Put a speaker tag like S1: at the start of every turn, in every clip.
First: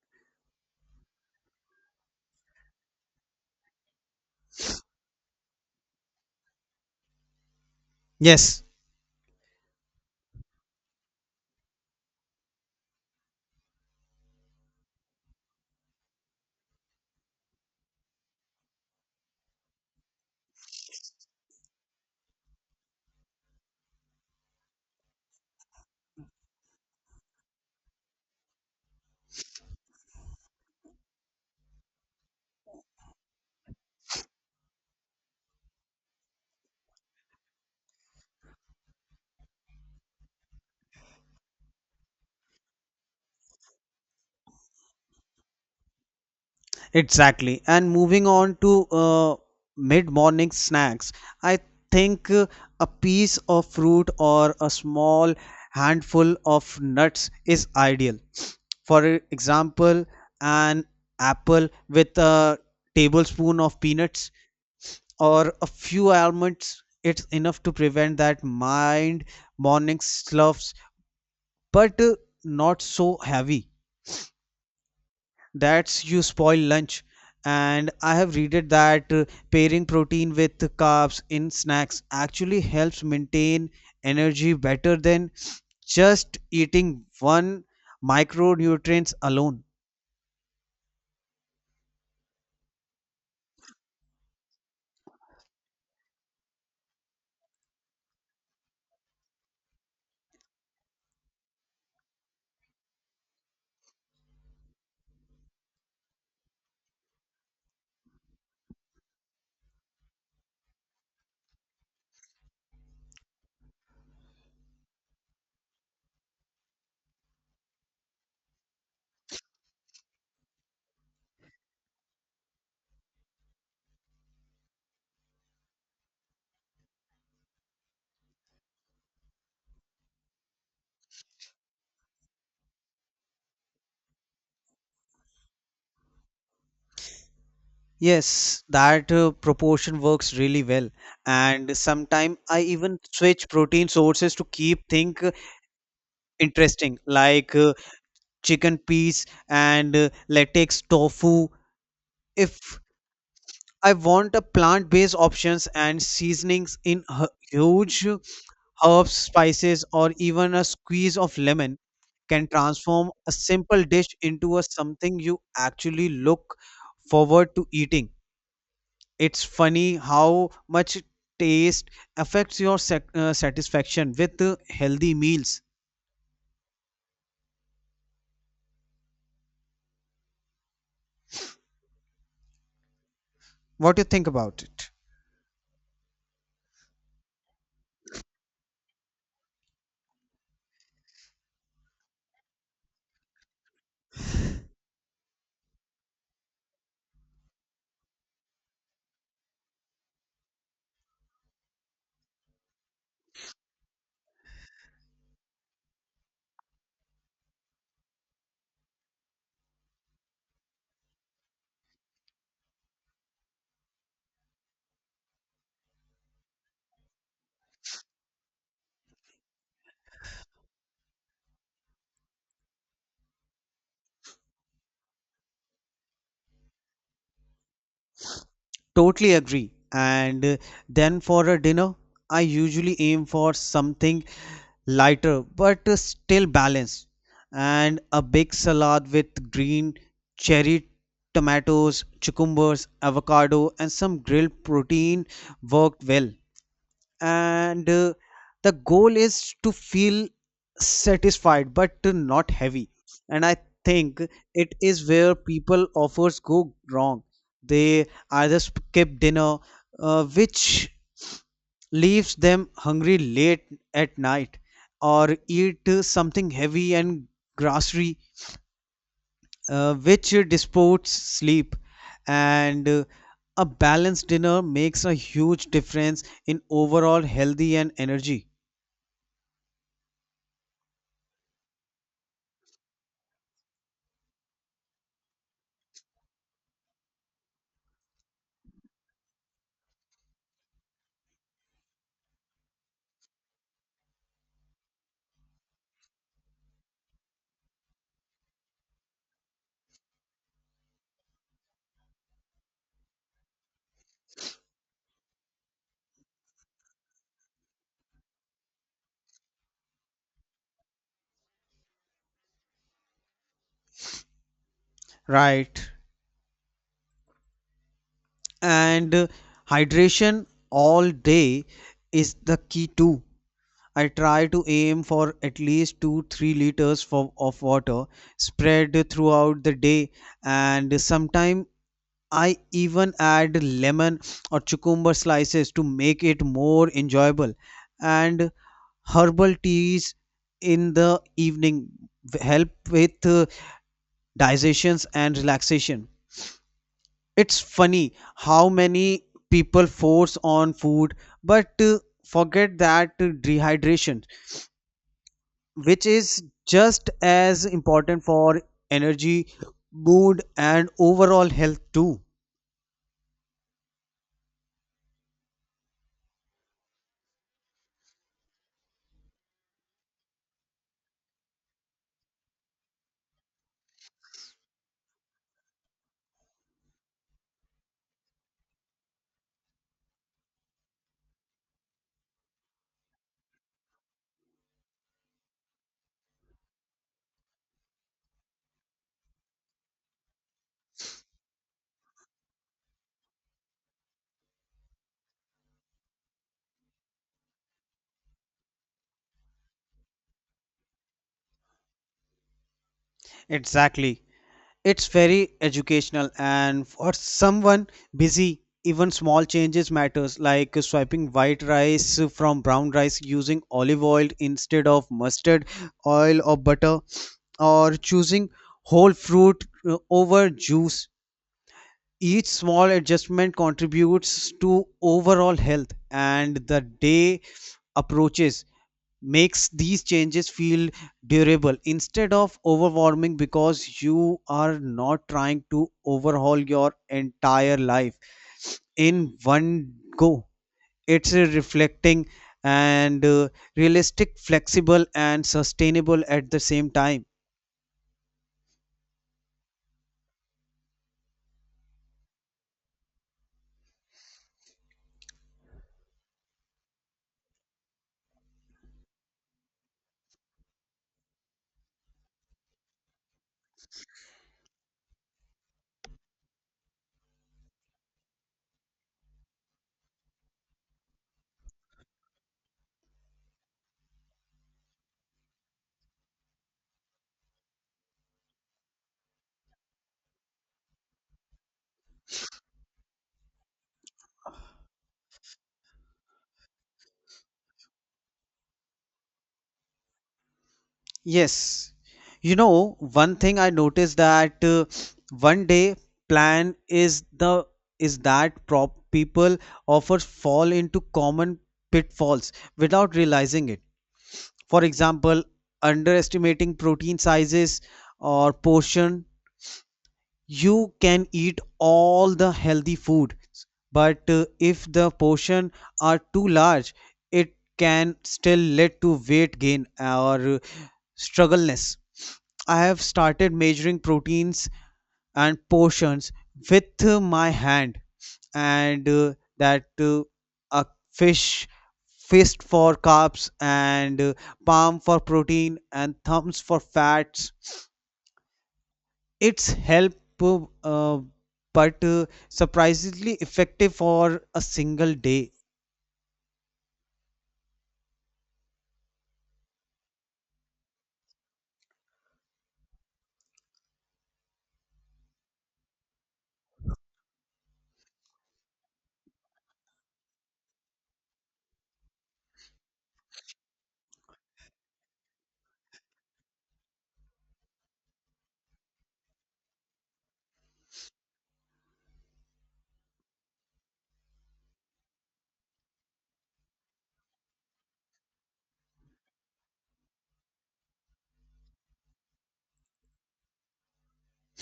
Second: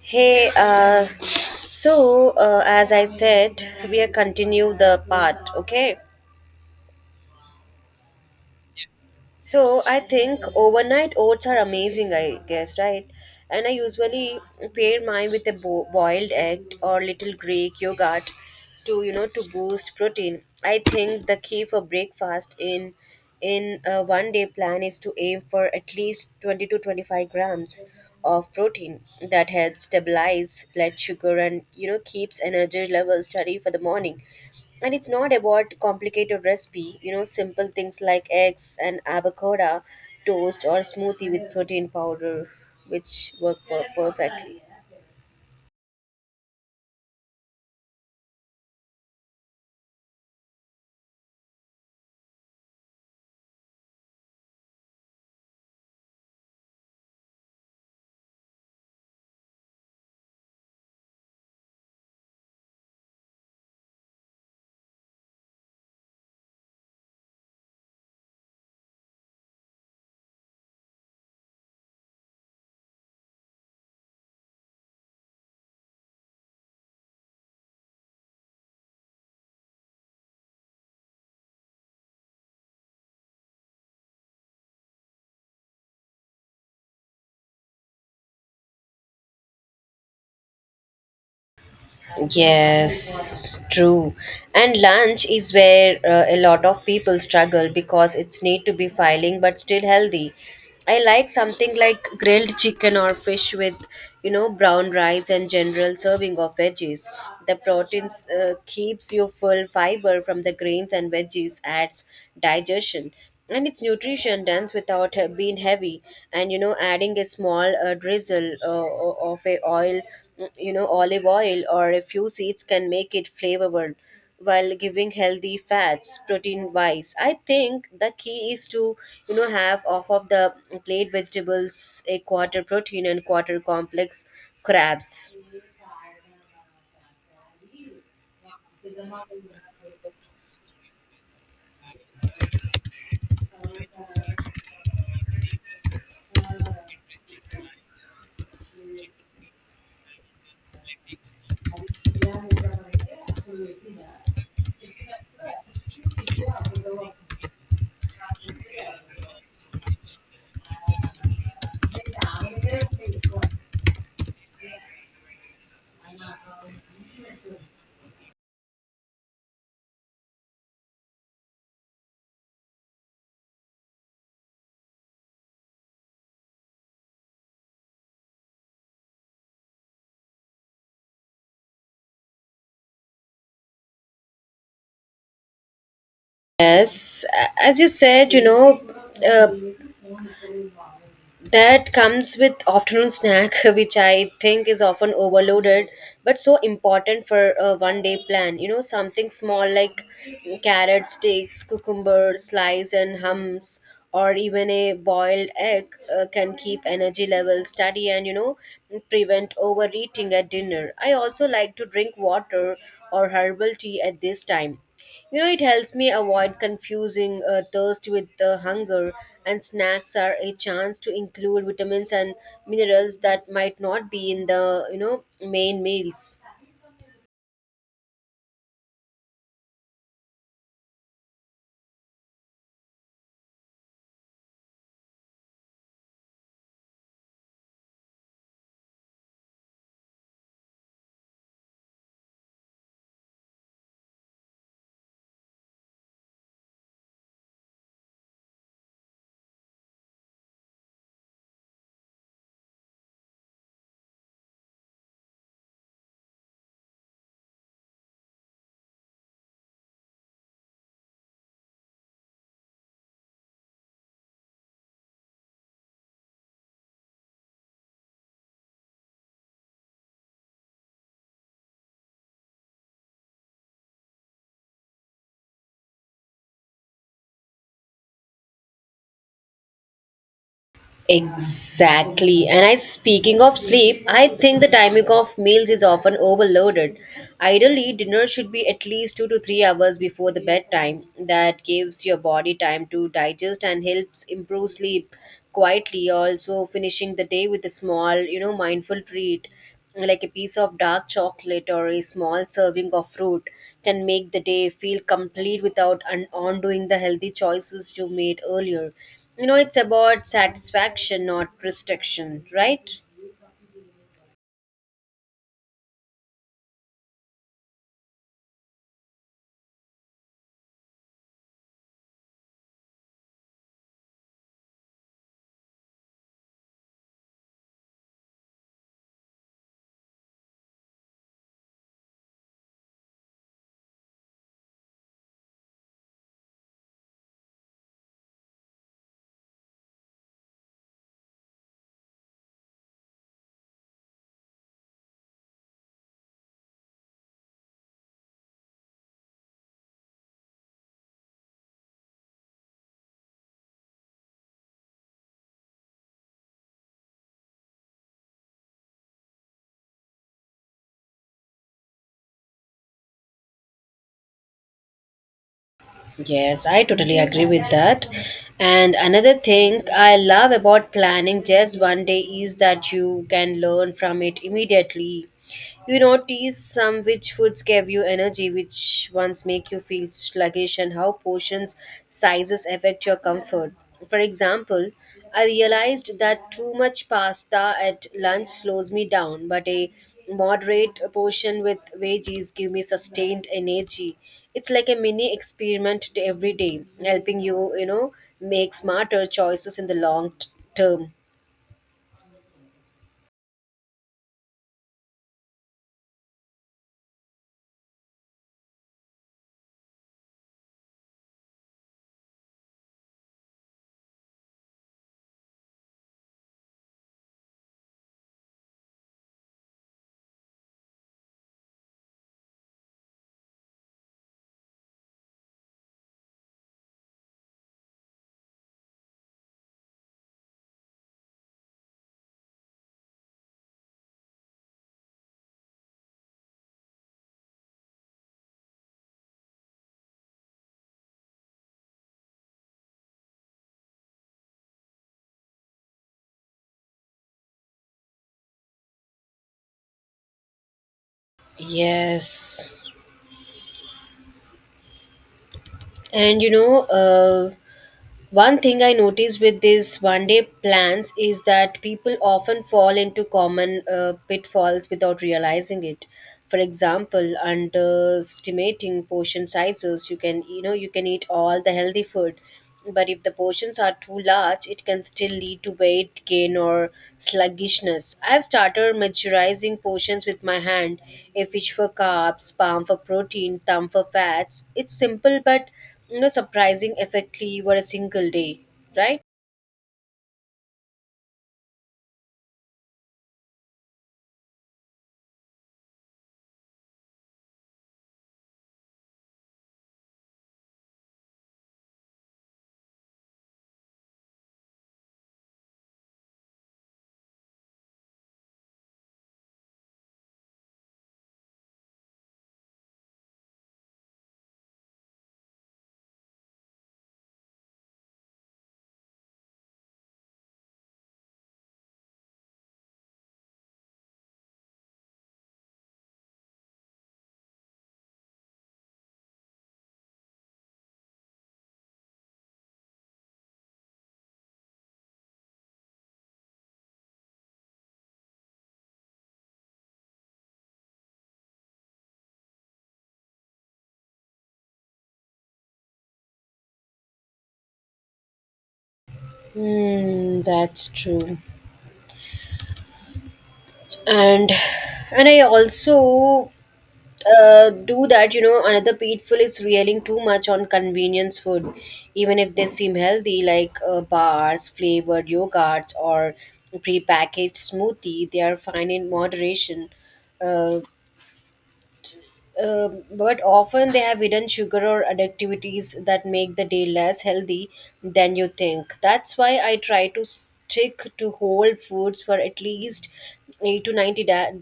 S1: Hey, as I said, we are continue the part, okay?
S2: Yes,
S1: So I think overnight oats are amazing, I guess, right? And I usually pair mine with a boiled egg or little Greek yogurt to you know to boost protein. I think the key for breakfast in a one day plan is to aim for at least 20 to 25 grams of protein that helps stabilize blood sugar and keeps energy levels steady for the morning. And it's not about complicated recipe, simple things like eggs and avocado toast or smoothie with protein powder, which work perfectly.
S2: exactly. And moving on to mid-morning snacks, I think a piece of fruit or a small handful of nuts is ideal. For example, an apple with a tablespoon of peanuts or a few almonds, it's enough to prevent that mind morning sloughs, but not so heavy. That's you spoil lunch. And I have read that pairing protein with carbs in snacks actually helps maintain energy better than just eating one micronutrients alone.
S1: Yes, true. And lunch is where a lot of people struggle because it's need to be filing but still healthy. I like something like grilled chicken or fish with brown rice and general serving of veggies. The proteins keeps you full, fiber from the grains and veggies adds digestion and its nutrition dense without being heavy. And adding a small drizzle of a oil, olive oil or a few seeds, can make it flavorful while giving healthy fats. Protein wise, I think the key is to have off of the plate vegetables, a quarter protein and quarter complex crabs.
S2: Yes, that proportion works really well. And sometimes I even switch protein sources to keep things interesting, like chicken peas and latex tofu. If I want a plant-based options and seasonings in huge herbs, spices, or even a squeeze of lemon can transform a simple dish into a something you actually look forward to eating. It's funny how much taste affects your satisfaction with healthy meals. What do you think about it?
S1: Yes, as you said, uh, that comes with afternoon snack which I think is often overloaded, but so important for a one day plan. Something small like carrot sticks, cucumber slice and hums, or even a boiled egg can keep energy levels steady and prevent overeating at dinner. I also like to drink water or herbal tea at this time. It helps me avoid confusing thirst with hunger, and snacks are a chance to include vitamins and minerals that might not be in the main meals.
S2: Totally agree. And then for a dinner, I usually aim for something lighter but still balanced, and a big salad with green cherry tomatoes, cucumbers, avocado, and some grilled protein worked well, and the goal is to feel satisfied but not heavy. And I think it is where people offers go wrong. They either skip dinner, which leaves them hungry late at night, or eat something heavy and grocery, which disports sleep. And uh, a balanced dinner makes a huge difference in overall healthy and energy.
S1: Exactly. And I speaking of sleep, I think the timing of meals is often overloaded. Ideally, dinner should be at least 2 to 3 hours before the bedtime. That gives your body time to digest and helps improve sleep quietly. Also, finishing the day with a small, mindful treat like a piece of dark chocolate or a small serving of fruit can make the day feel complete without undoing the healthy choices you made earlier. It's about satisfaction, not restriction, right?
S2: Right. and hydration all day is the key too. I try to aim for at least 2 to 3 liters of water spread throughout the day, and sometimes I even add lemon or cucumber slices to make it more enjoyable. And herbal teas in the evening help with digestions and relaxation. It's funny how many people force on food, but forget that dehydration, which is just as important for energy, mood, and overall health too.
S1: Yes, I totally agree with that. And another thing I love about planning just one day is that you can learn from it immediately. You notice some which foods give you energy, which ones make you feel sluggish, and how portions sizes affect your comfort. For example, I realized that too much pasta at lunch slows me down, but a moderate portion with veggies give me sustained energy. It's like a mini experiment to every day, helping you make smarter choices in the long term.
S2: Exactly. It's very educational, and for someone busy, even small changes matters, like swiping white rice from brown rice, using olive oil instead of mustard oil or butter, or choosing whole fruit over juice. Each small adjustment contributes to overall health, and the day approaches makes these changes feel durable instead of overwhelming because you are not trying to overhaul your entire life in one go. It's a reflecting and realistic, flexible, and sustainable at the same time.
S1: Yes. And one thing I notice with these one day plans is that people often fall into common pitfalls without realizing it. For example, underestimating portion sizes, you can eat all the healthy food, but if the portions are too large, it can still lead to weight gain or sluggishness. I've started measuring portions with my hand, a fish for carbs, palm for protein, thumb for fats. It's simple but surprising effectively over a single day, right?
S2: Yes. You know, one thing I noticed that one day plan is the is that prop people often fall into common pitfalls without realizing it. For example, underestimating protein sizes or portion. You can eat all the healthy food, but if the portion are too large, it can still lead to weight gain or struggleness. I have started measuring proteins and portions with my hand, and that a fish fist for carbs, and palm for protein, and thumbs for fats. It's help, uh, but surprisingly effective for a single day.
S1: Mm, that's true. and and I also do that. Another people is railing too much on convenience food, even if they seem healthy, like bars, flavored yogurts, or prepackaged smoothie. They are fine in moderation, uh, but often they have hidden sugar or addictivities that make the day less healthy than you think. That's why I try to stick to whole foods for at least 8 to 90 da-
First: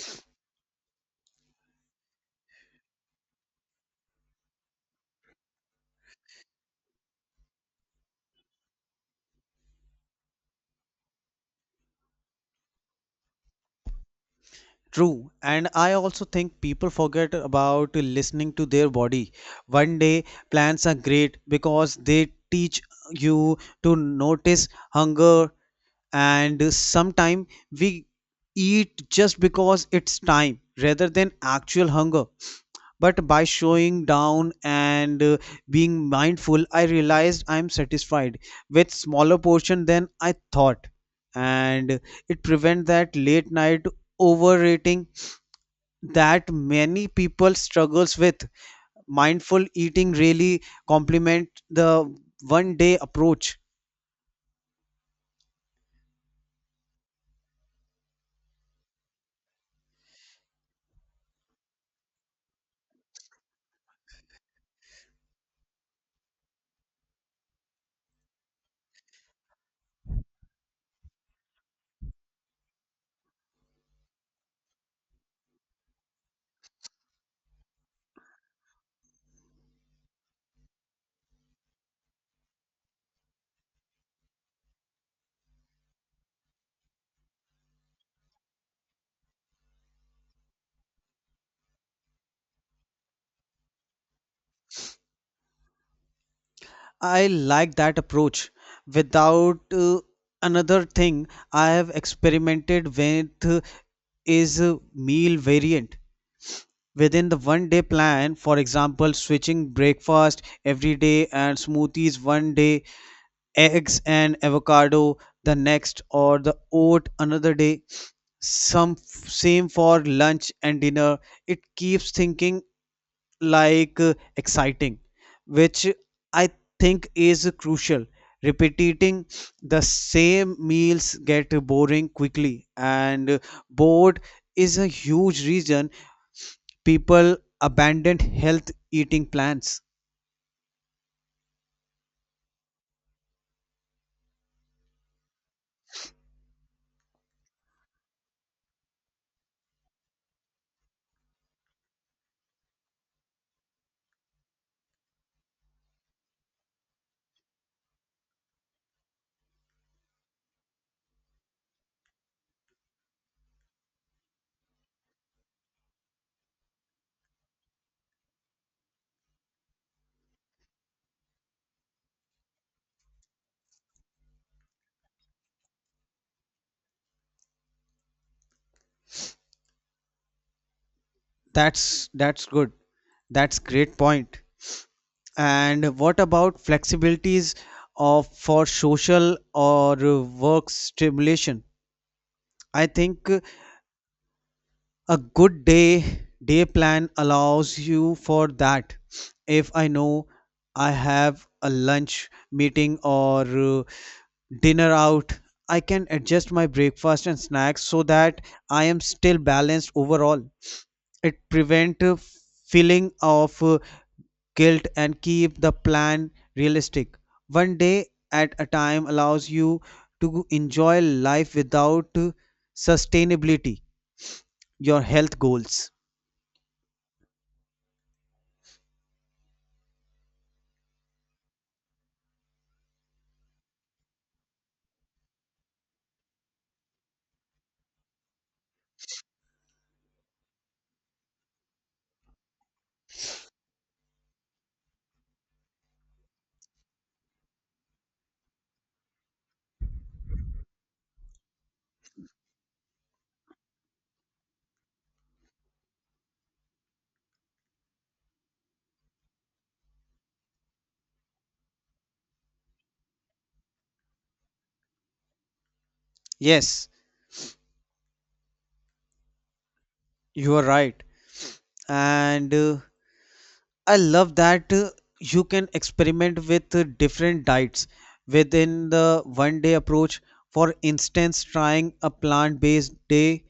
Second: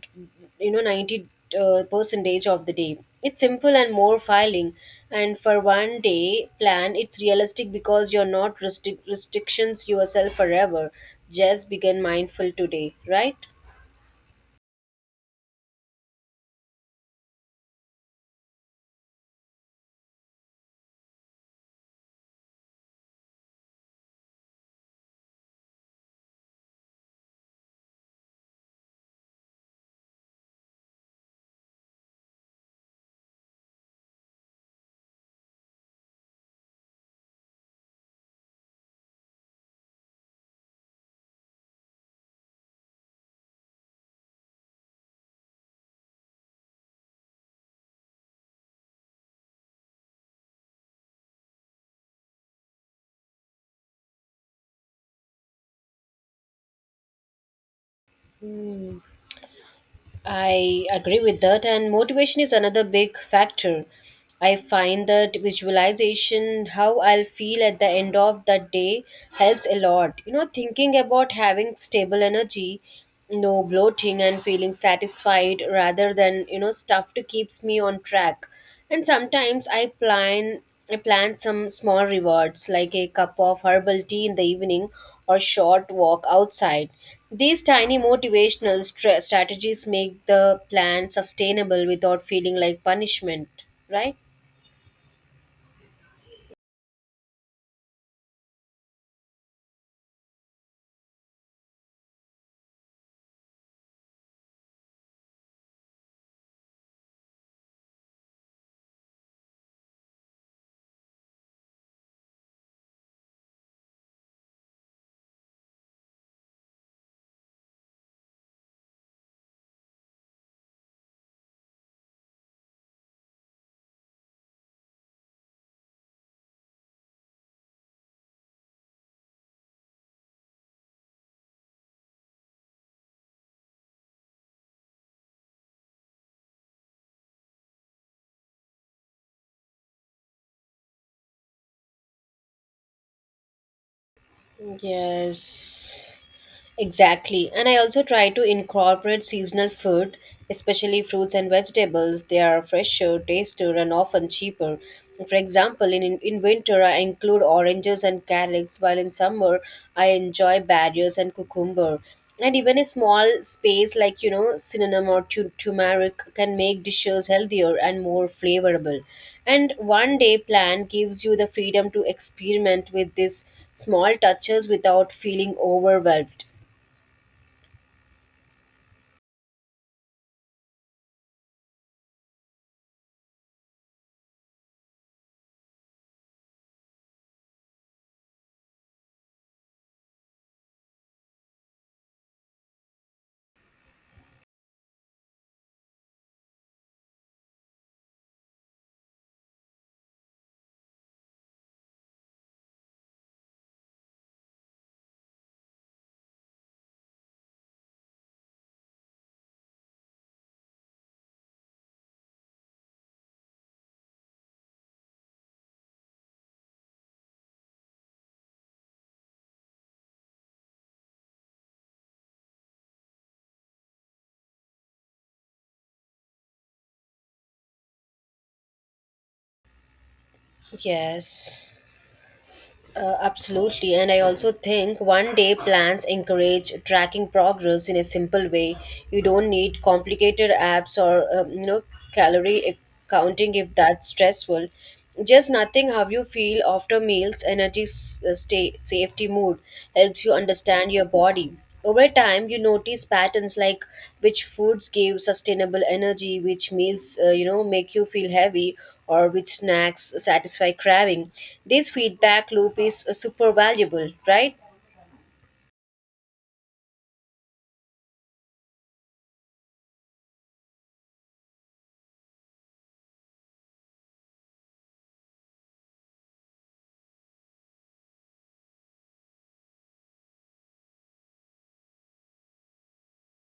S1: you know 90 percentage of the day. It's simple and more filing, and for one day plan it's realistic because you're not restrictions yourself forever. Just begin mindful today, right?
S2: True, and I also think people forget about listening to their body. One day plants are great because they teach you to notice hunger, and sometimes we eat just because it's time rather than actual hunger. But by showing down and being mindful, I realized I'm satisfied with smaller portion than I thought, and it prevent that late night overeating that many people struggles with. Mindful eating really complement the one day approach.
S1: Hmm. I agree with that, and motivation is another big factor. I find that visualization, how I'll feel at the end of that day, helps a lot. Thinking about having stable energy, no bloating, and feeling satisfied rather than stuffed keeps me on track. And sometimes I plan some small rewards like a cup of herbal tea in the evening or short walk outside. These tiny motivational strategies make the plan sustainable without feeling like punishment, right?
S2: I like that approach without another thing I have experimented with is a meal variant within the one day plan. For example, switching breakfast every day, and smoothies one day, eggs and avocado the next, or the oat another day. Same for lunch and dinner. It keeps thinking like exciting, which I think is crucial. Repeating the same meals get boring quickly, and bored is a huge reason people abandoned health eating plans.
S1: Yes. Exactly. And I also try to incorporate seasonal food, especially fruits and vegetables. They are fresher, tastier, and often cheaper. For example, in winter, I include oranges and calyx, while in summer, I enjoy berries and cucumber. And even a small space like cinnamon or turmeric can make dishes healthier and more flavorable. And one day plan gives you the freedom to experiment with these small touches without feeling overwhelmed.
S2: That's good. That's great point. And what about flexibilities of for social or work stimulation? I think a good day plan allows you for that. If I know I have a lunch meeting or uh, dinner out, I can adjust my breakfast and snacks so that I am still balanced overall. It prevent a feeling of guilt and keep the plan realistic. One day at a time allows you to enjoy life without sustainability, your health goals.
S1: Yes, absolutely. And I also think one day plans encourage tracking progress in a simple way. You don't need complicated apps or calorie counting if that's stressful. Just nothing how you feel after meals, energy, stay, safety, mood helps you understand your body. Over time, you notice patterns like which foods give sustainable energy, which meals make you feel heavy, or which snacks satisfy craving. This feedback loop is super valuable, right?
S2: Yes, you are right. And I love that you can experiment with different diets within the one day approach. For instance, trying a plant based day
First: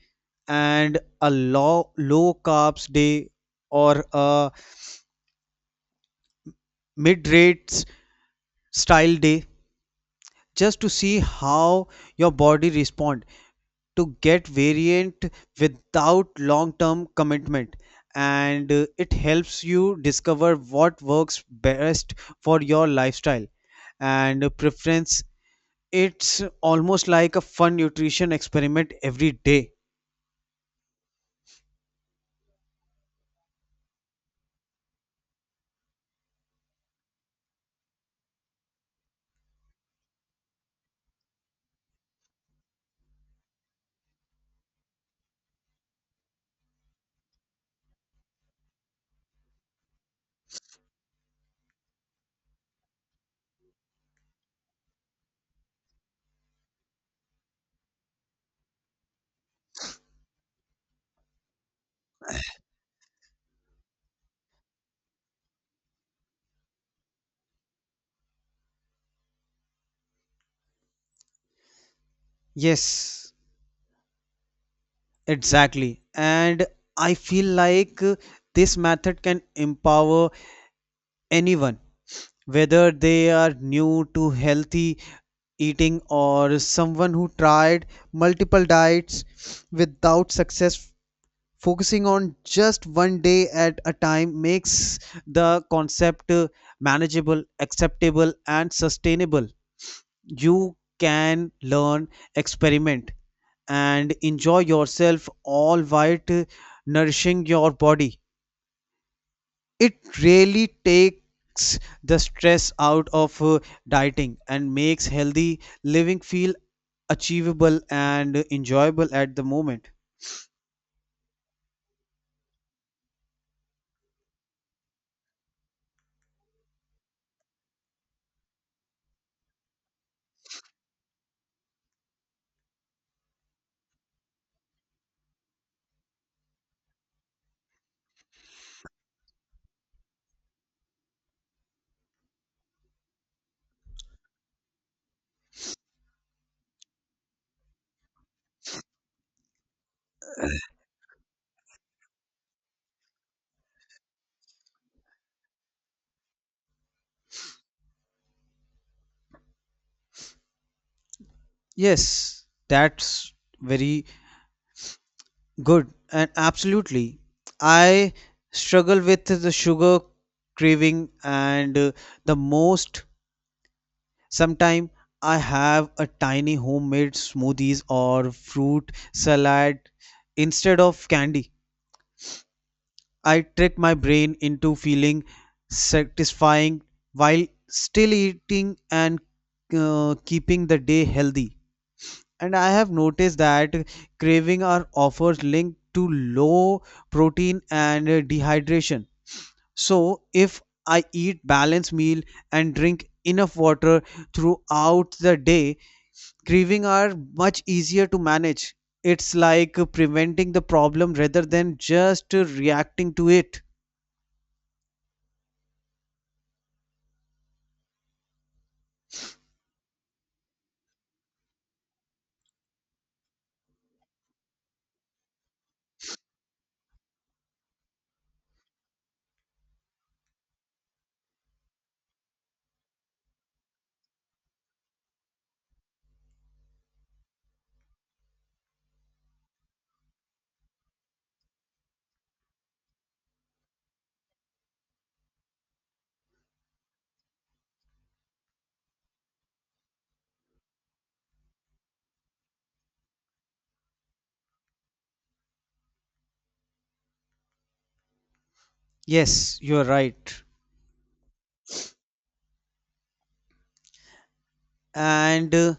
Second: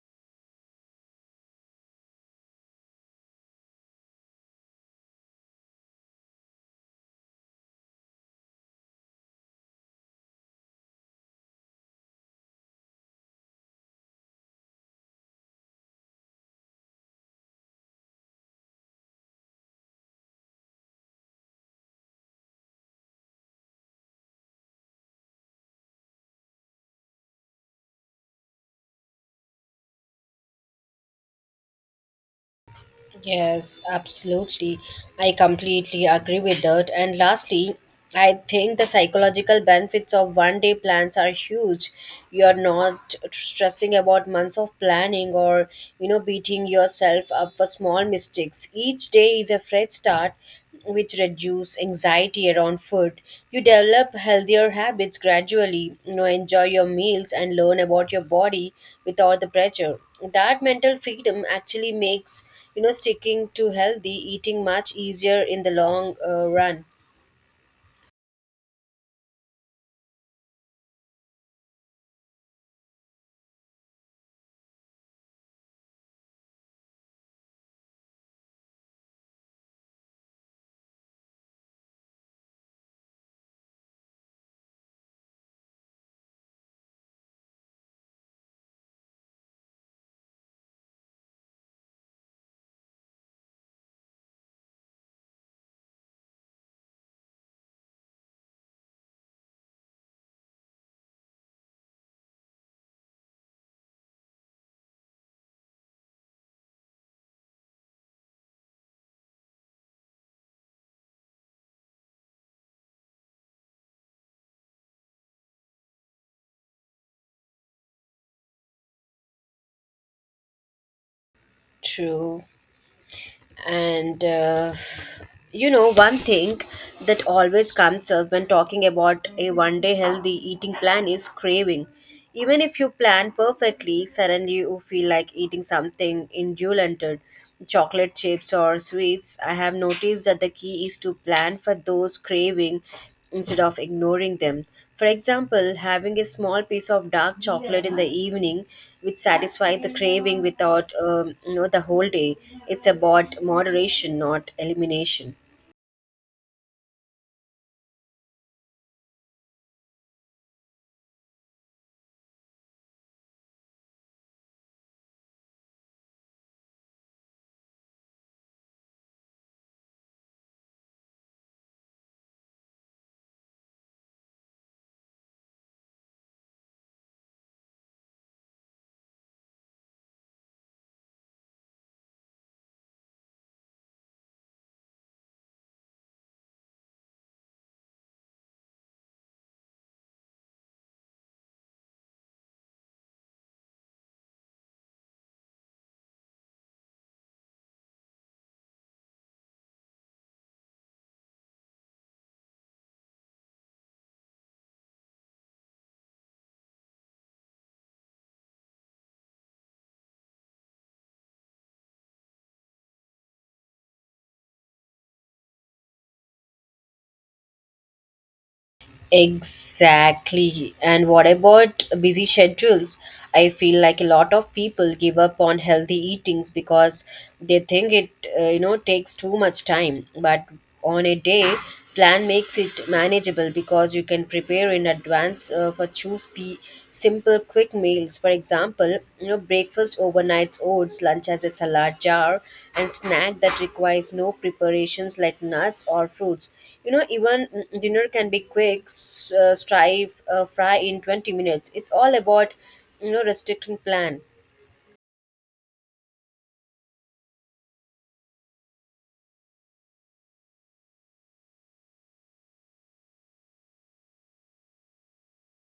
S2: and a low carbs day, or a mid rates style day, just to see how your body responds. To get variant without long term commitment, and it helps you discover what works best for your lifestyle and preference. It's almost like a fun nutrition experiment every day.
S1: Yes, absolutely. I completely agree with that. And lastly, I think the psychological benefits of one day plans are huge. You are not stressing about months of planning or beating yourself up for small mistakes. Each day is a fresh start which reduce anxiety around food. You develop healthier habits gradually, enjoy your meals and learn about your body without the pressure. That mental freedom actually makes sticking to healthy eating much easier in the long run.
S2: Yes, exactly. And I feel like this method can empower anyone, whether they are new to healthy eating or someone who tried multiple diets without success. Focusing on just one day at a time makes the concept manageable, acceptable, and sustainable. You can learn, experiment, and enjoy yourself, all while nourishing your body. It really takes the stress out of dieting and makes healthy living feel achievable and enjoyable at the moment.
S1: True. And one thing that always comes up when talking about a one day healthy eating plan is craving. Even if you plan perfectly, suddenly you feel like eating something indulgent, chocolate chips or sweets. I have noticed that the key is to plan for those craving instead of ignoring them. For example, having a small piece of dark chocolate in the evening, which satisfies the craving without the whole day. It's about moderation, not elimination.
S2: Yes, that's very good. And absolutely, I struggle with the sugar craving, and the most sometime I have a tiny homemade smoothies or fruit salad instead of candy. I trick my brain into feeling satisfying while still eating and keeping the day healthy. And I have noticed that craving are offers linked to low protein and dehydration. So if I eat balanced meal and drink enough water throughout the day, craving are much easier to manage. It's like preventing the problem rather than just reacting to it.
S1: Exactly. And what about busy schedules? I feel like a lot of people give up on healthy eatings because they think it takes too much time. But on a day, plan makes it manageable because you can prepare in advance for choose pe Simple quick meals, for example, breakfast overnight oats, lunch as a salad jar, and snack that requires no preparations like nuts or fruits. Even dinner can be quick, fry in 20 minutes. It's all about restricting plan.
S2: Yes, you're right. And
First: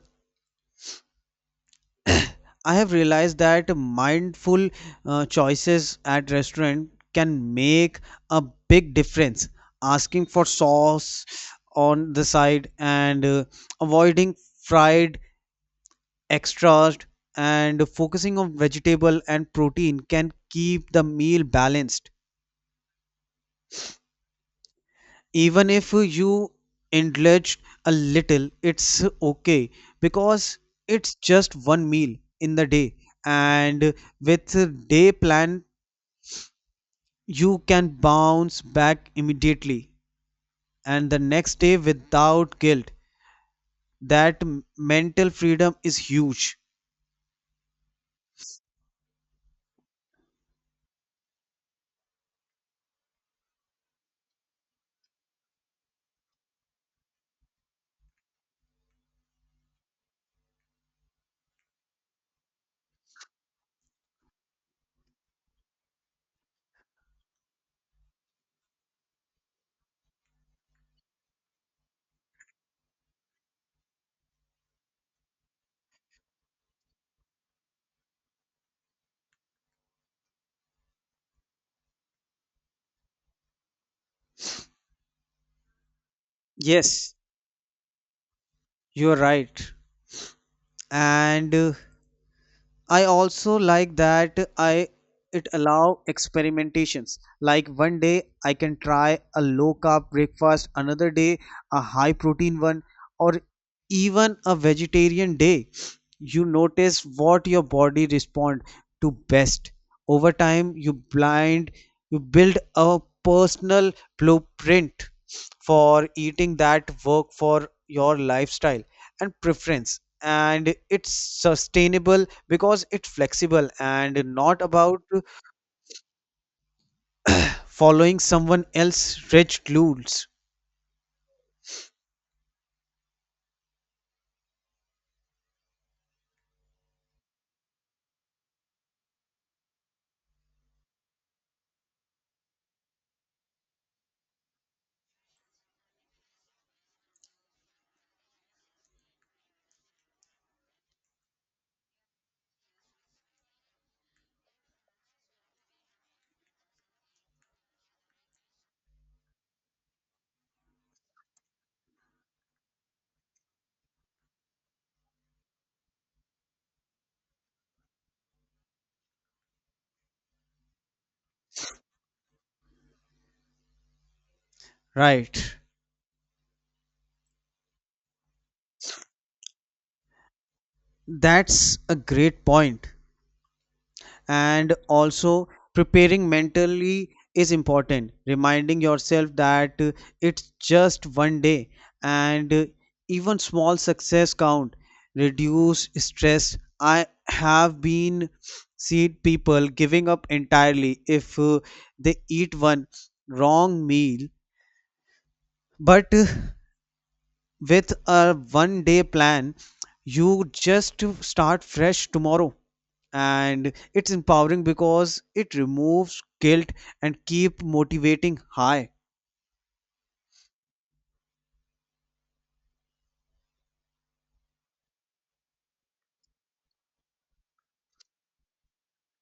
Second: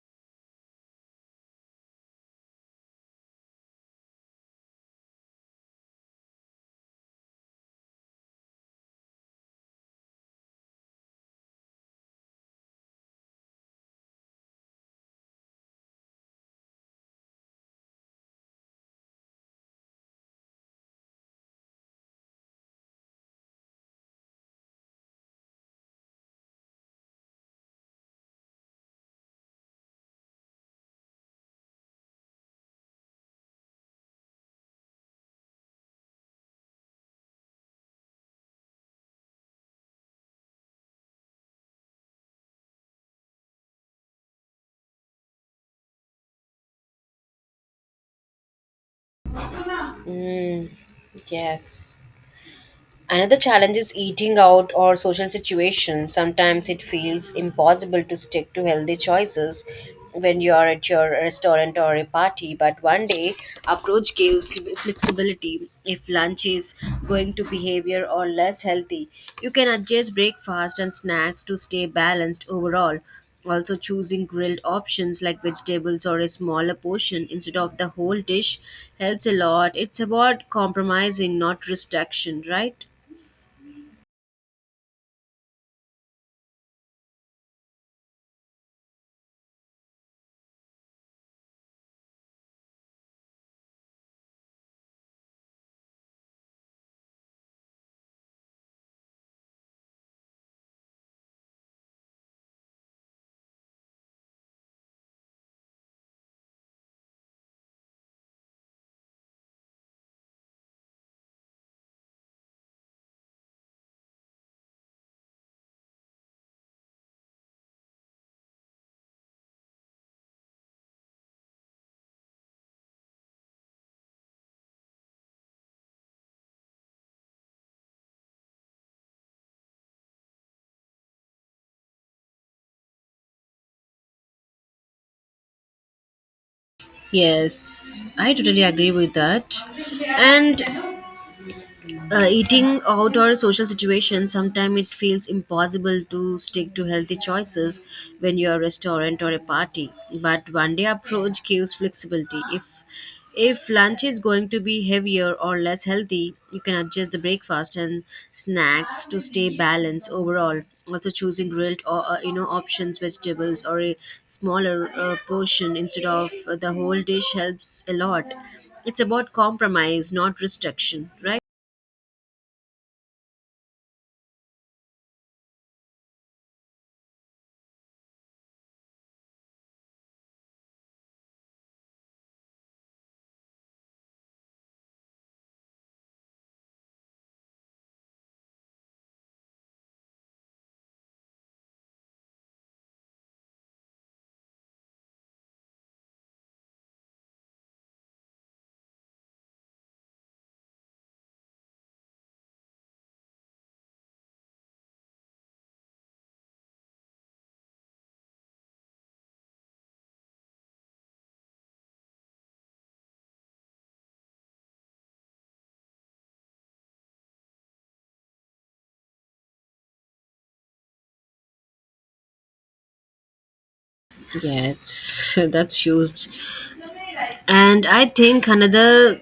S2: I have realized that mindful choices at restaurant can make a big difference. Asking for sauce on the side and avoiding fried extras and focusing on vegetable and protein can keep the meal balanced. Even if you indulged a little, it's okay, because it's just one meal in the day, and with a day plan you can bounce back immediately and the next day without guilt. That mental freedom is huge.
S1: Mm, yes. Another challenge is eating out or social situations. Sometimes it feels impossible to stick to healthy choices when you are at your restaurant or a party, but one day approach gives flexibility. If lunch is going to behavior or less healthy, you can adjust breakfast and snacks to stay balanced overall. Also, choosing grilled options like vegetables or a smaller portion instead of the whole dish helps a lot. It's about compromising, not restriction, right?
S2: Yes, you're right. And I also like that I it allow experimentations. Like one day I can try a low carb breakfast, another day a high protein one, or even a vegetarian day. You notice what your body respond to best. Over time, you build a personal blueprint for eating that work for your lifestyle and preference, and it's sustainable because it's flexible and not about following someone else's rigid rules.
S1: Yes, I totally agree with that. And eating out or social situations, sometimes it feels impossible to stick to healthy choices when you're a restaurant or a party, but one day approach gives flexibility. If lunch is going to be heavier or less healthy, you can adjust the breakfast and snacks to stay balanced overall. Also, choosing grilled or options vegetables or a smaller portion instead of the whole dish helps a lot. It's about compromise, not restriction, right?
S2: Right. That's a great point. And also preparing mentally is important, reminding yourself that it's just one day, and even small success count reduce stress. I have been seen people giving up entirely if they eat one wrong meal. But with a one day plan, you just start fresh tomorrow. And it's empowering because it removes guilt and keep motivating high.
S1: Yeah, that's huge. And I think another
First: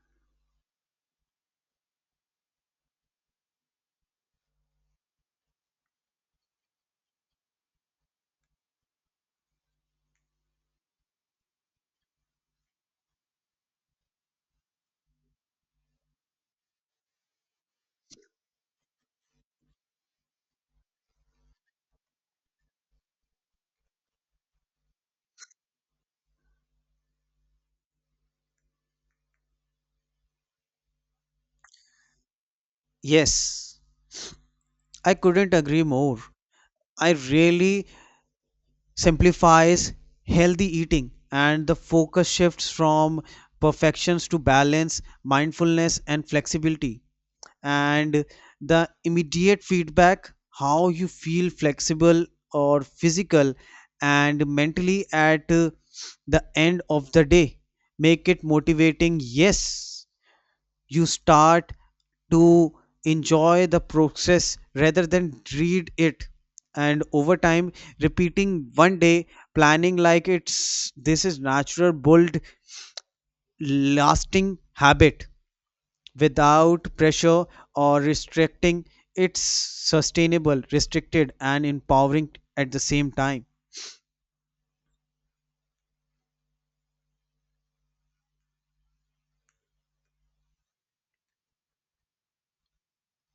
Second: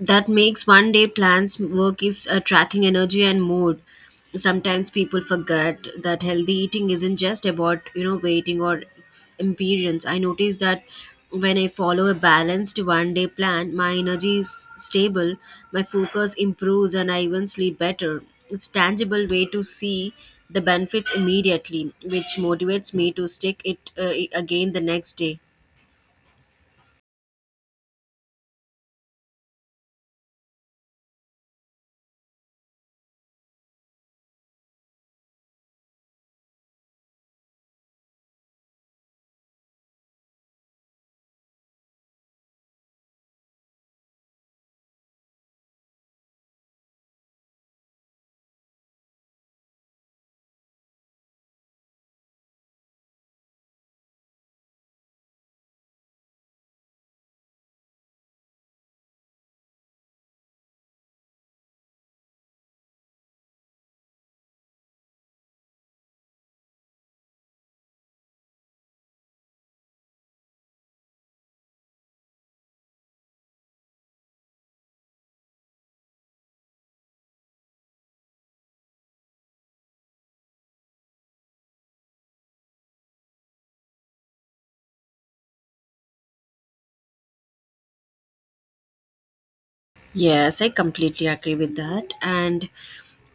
S1: that makes one day plans work is tracking energy and mood. Sometimes people forget that healthy eating isn't just about waiting or appearance. I notice that when I follow a balanced one day plan, my energy is stable, my focus improves, and I even sleep better. It's tangible way to see the benefits immediately, which motivates me to stick it again the next day.
S2: Yes, I couldn't agree more. I really simplifies healthy eating, and the focus shifts from perfections to balance, mindfulness, and flexibility. And the immediate feedback, how you feel flexible or physical and mentally at the end of the day, make it motivating. Yes, you start to enjoy the process rather than read it, and over time repeating one day planning like it's this is natural bold, lasting habit without pressure or restricting. It's sustainable, restricted, and empowering at the same time.
S1: Yes, I completely agree with that. And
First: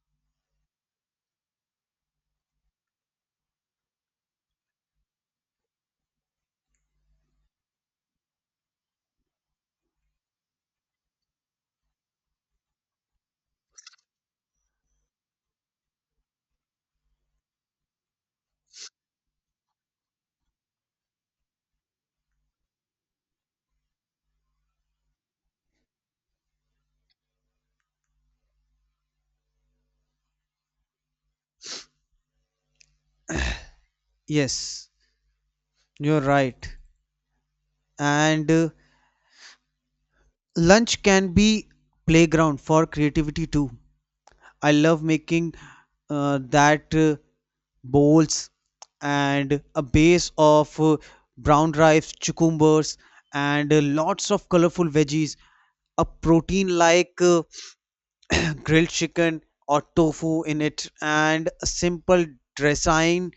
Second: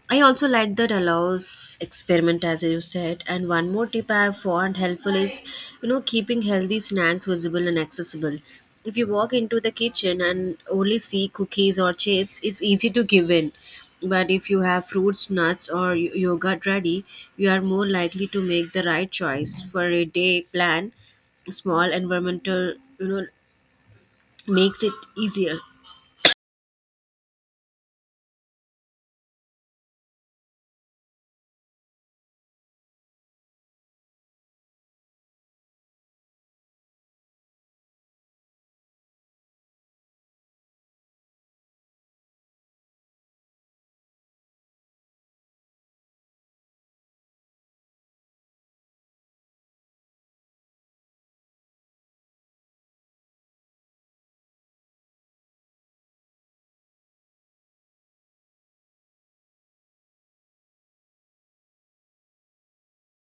S1: I also like that allows experiment as you said. And one more tip I have found helpful is keeping healthy snacks visible and accessible. If you walk into the kitchen and only see cookies or chips, it's easy to give in. But if you have fruits, nuts, or yogurt ready, you are more likely to make the right choice for a day plan. Small environmental, makes it easier.
S2: Yes, you're right. And lunch can be playground for creativity too. I love making that bowls and a base of brown rice, cucumbers, and lots of colorful veggies, a protein like grilled chicken or tofu in it, and a simple dressing.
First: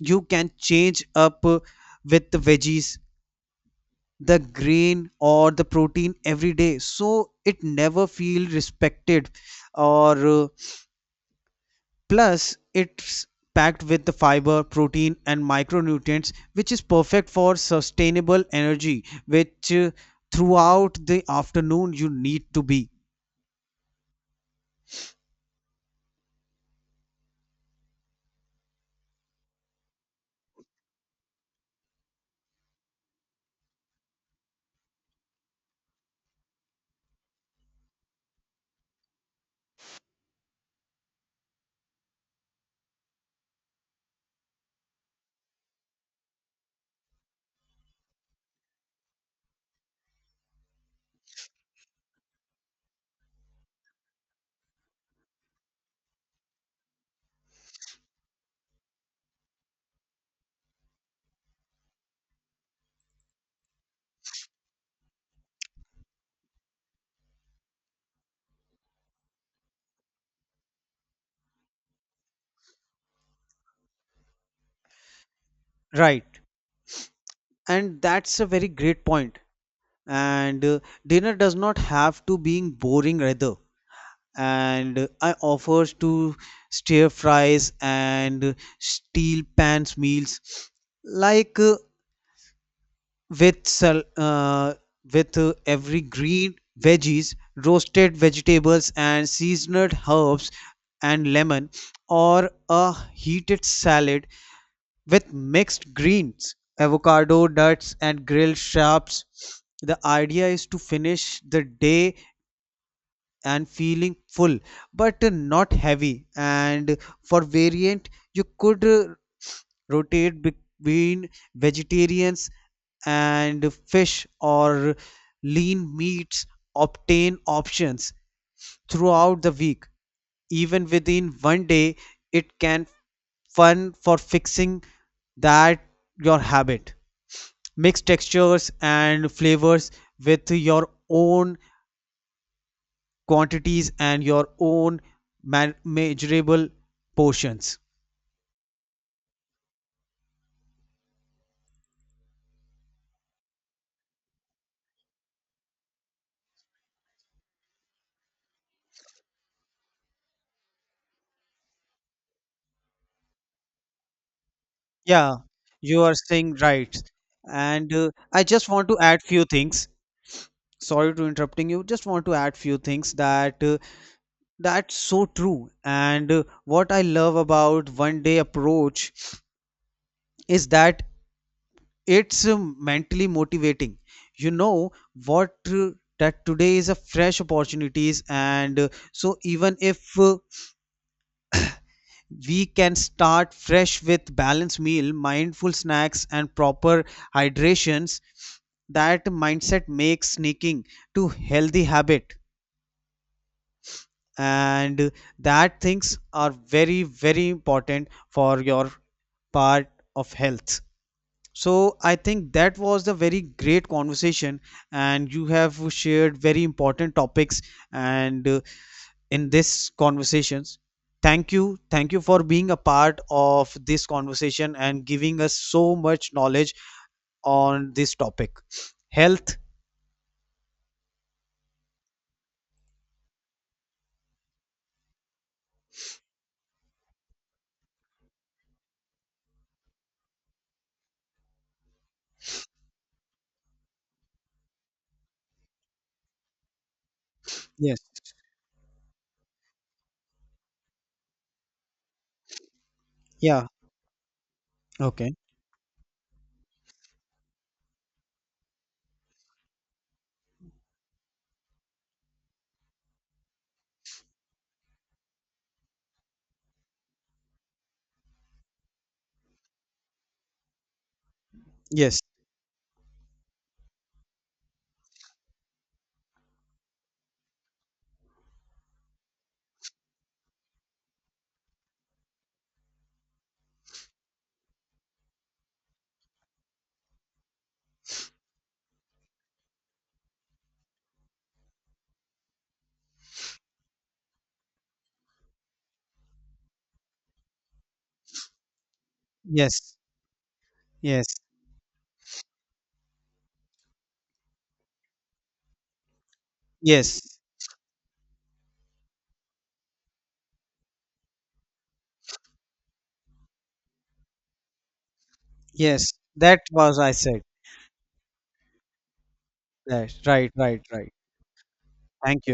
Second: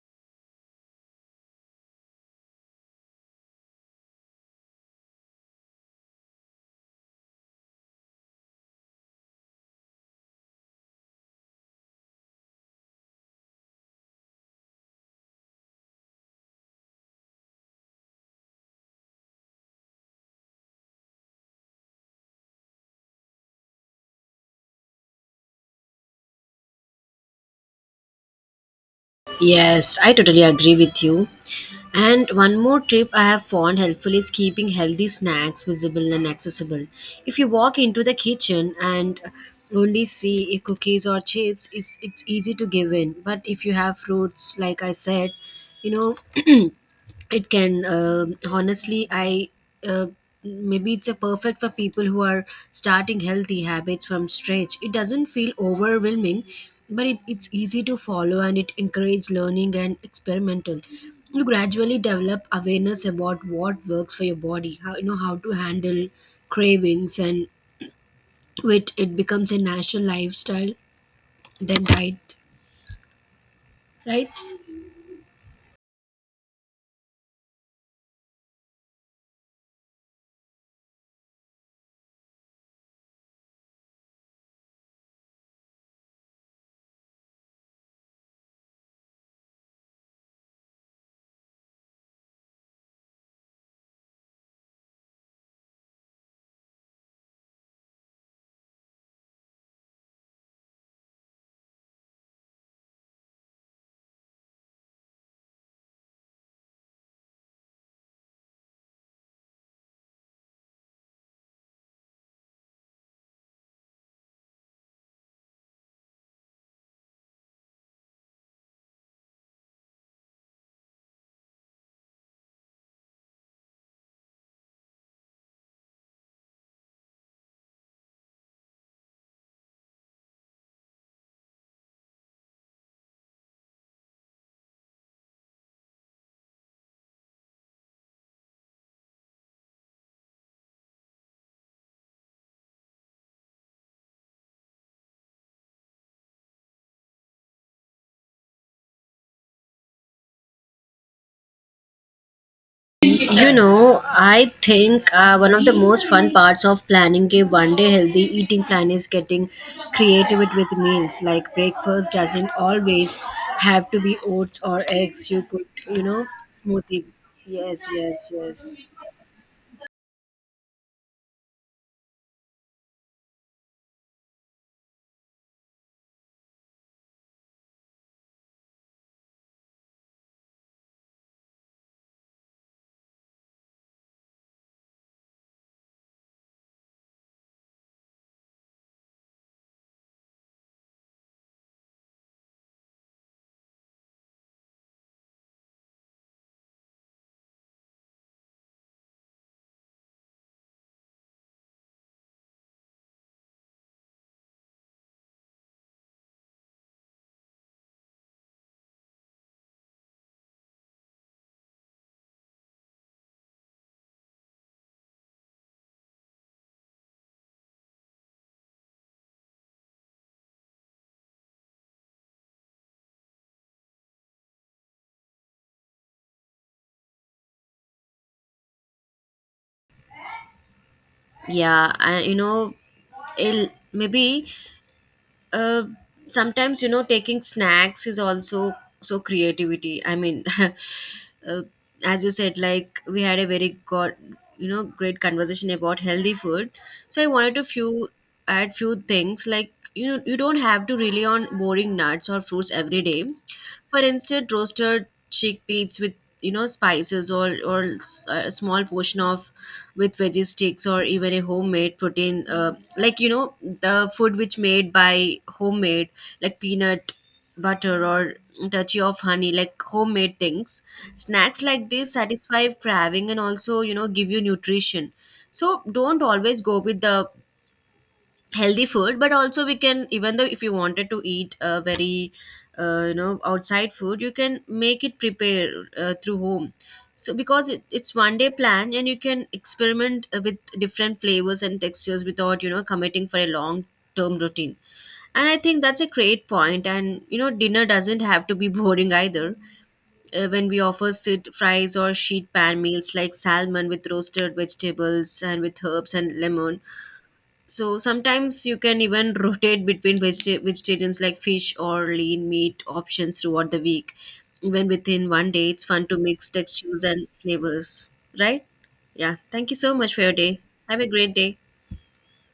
S2: You can change up with the veggies, the grain, or the protein every day, so it never feel respected. Or Plus it's packed with the fiber, protein, and micronutrients, which is perfect for sustainable energy, which throughout the afternoon you need to be.
S1: Yes, I totally agree with you. And one more tip I have found helpful is keeping healthy snacks visible and accessible. If you walk into the kitchen and only see if cookies or chips, it's easy to give in. But if you have fruits, like I said, you know, it can honestly I uh, maybe it's a perfect for people who are starting healthy habits from stretch. It doesn't feel overwhelming, but it's easy to follow and it encourages learning and experimental. You gradually develop awareness about what works for your body, how how to handle cravings, and with it becomes a natural lifestyle than diet, right?
S2: Right. And that's a very great point. And dinner does not have to being boring either. And I offers to stir fries and steel pans meals, like with sal- uh, with every green veggies, roasted vegetables and seasoned herbs and lemon, or a heated salad with mixed greens, avocado, nuts, and grilled shrubs. The idea is to finish the day and feeling full, but not heavy. And for variant, you could rotate between vegetarians and fish or lean meats obtain options throughout the week. Even within one day, it can fun for fixing that your habit. Mix textures and flavors with your own quantities and your own measurable portions.
S1: I think one of the most fun parts of planning a one day healthy eating plan is getting creative with meals. Like breakfast doesn't always have to be oats or eggs.
S2: Yeah,
S1: You could, you
S2: you are
S1: know,
S2: saying right.
S1: smoothie. Yes,
S2: And
S1: yes,
S2: I just
S1: yes.
S2: want to add few things. Sorry to interrupting you. Just want to add few things that that's so true. And what I love about one day approach is that it's mentally motivating. You know what that today is a fresh opportunities, and so even if we can start fresh with balanced meal, mindful snacks, and proper hydrations, that mindset makes sneaking to healthy habit, and that things are very very important for your part of health. So I think that was the very great conversation, and you have shared very important topics and in this conversations. Thank you for being a part of this conversation and giving us so much knowledge on this topic, health.
S1: Yeah, I, you know, it'll, maybe uh, sometimes taking snacks is also so creativity, I mean as you said, like we had a very god, great conversation about healthy food, so I wanted to
S2: Yes.
S1: few add few things, like you don't have to rely on boring nuts or fruits every day.
S2: Yeah.
S1: For instead, roasted
S2: Okay.
S1: chickpeas with spices, or a small portion of with veggie sticks, or even a homemade protein like the food which made by homemade, like peanut butter or touchy of honey, like homemade things. Snacks like this
S2: Yes.
S1: satisfy craving and also give you nutrition. So don't always go with the healthy food, but also we can, even though if you wanted to eat a very outside food, you can make it prepare through home. So because it's one day plan and you can experiment with different flavors and textures without committing for a long term routine. And I think that's a great point. And dinner doesn't have to be boring either.
S2: Yes.
S1: When we offer
S2: Yes.
S1: sit fries or sheet pan meals like salmon with roasted vegetables and with herbs and lemon,
S2: Yes.
S1: so sometimes you can even rotate between vegetarians like fish or lean meat options throughout the week. Even within one day, it's
S2: Yes.
S1: fun to mix
S2: That was
S1: textures
S2: I
S1: and
S2: said.
S1: flavors, right? Yeah. Thank you so
S2: That.
S1: much for your
S2: Right.
S1: day.
S2: Right.
S1: Have a
S2: Right.
S1: great day.
S2: Thank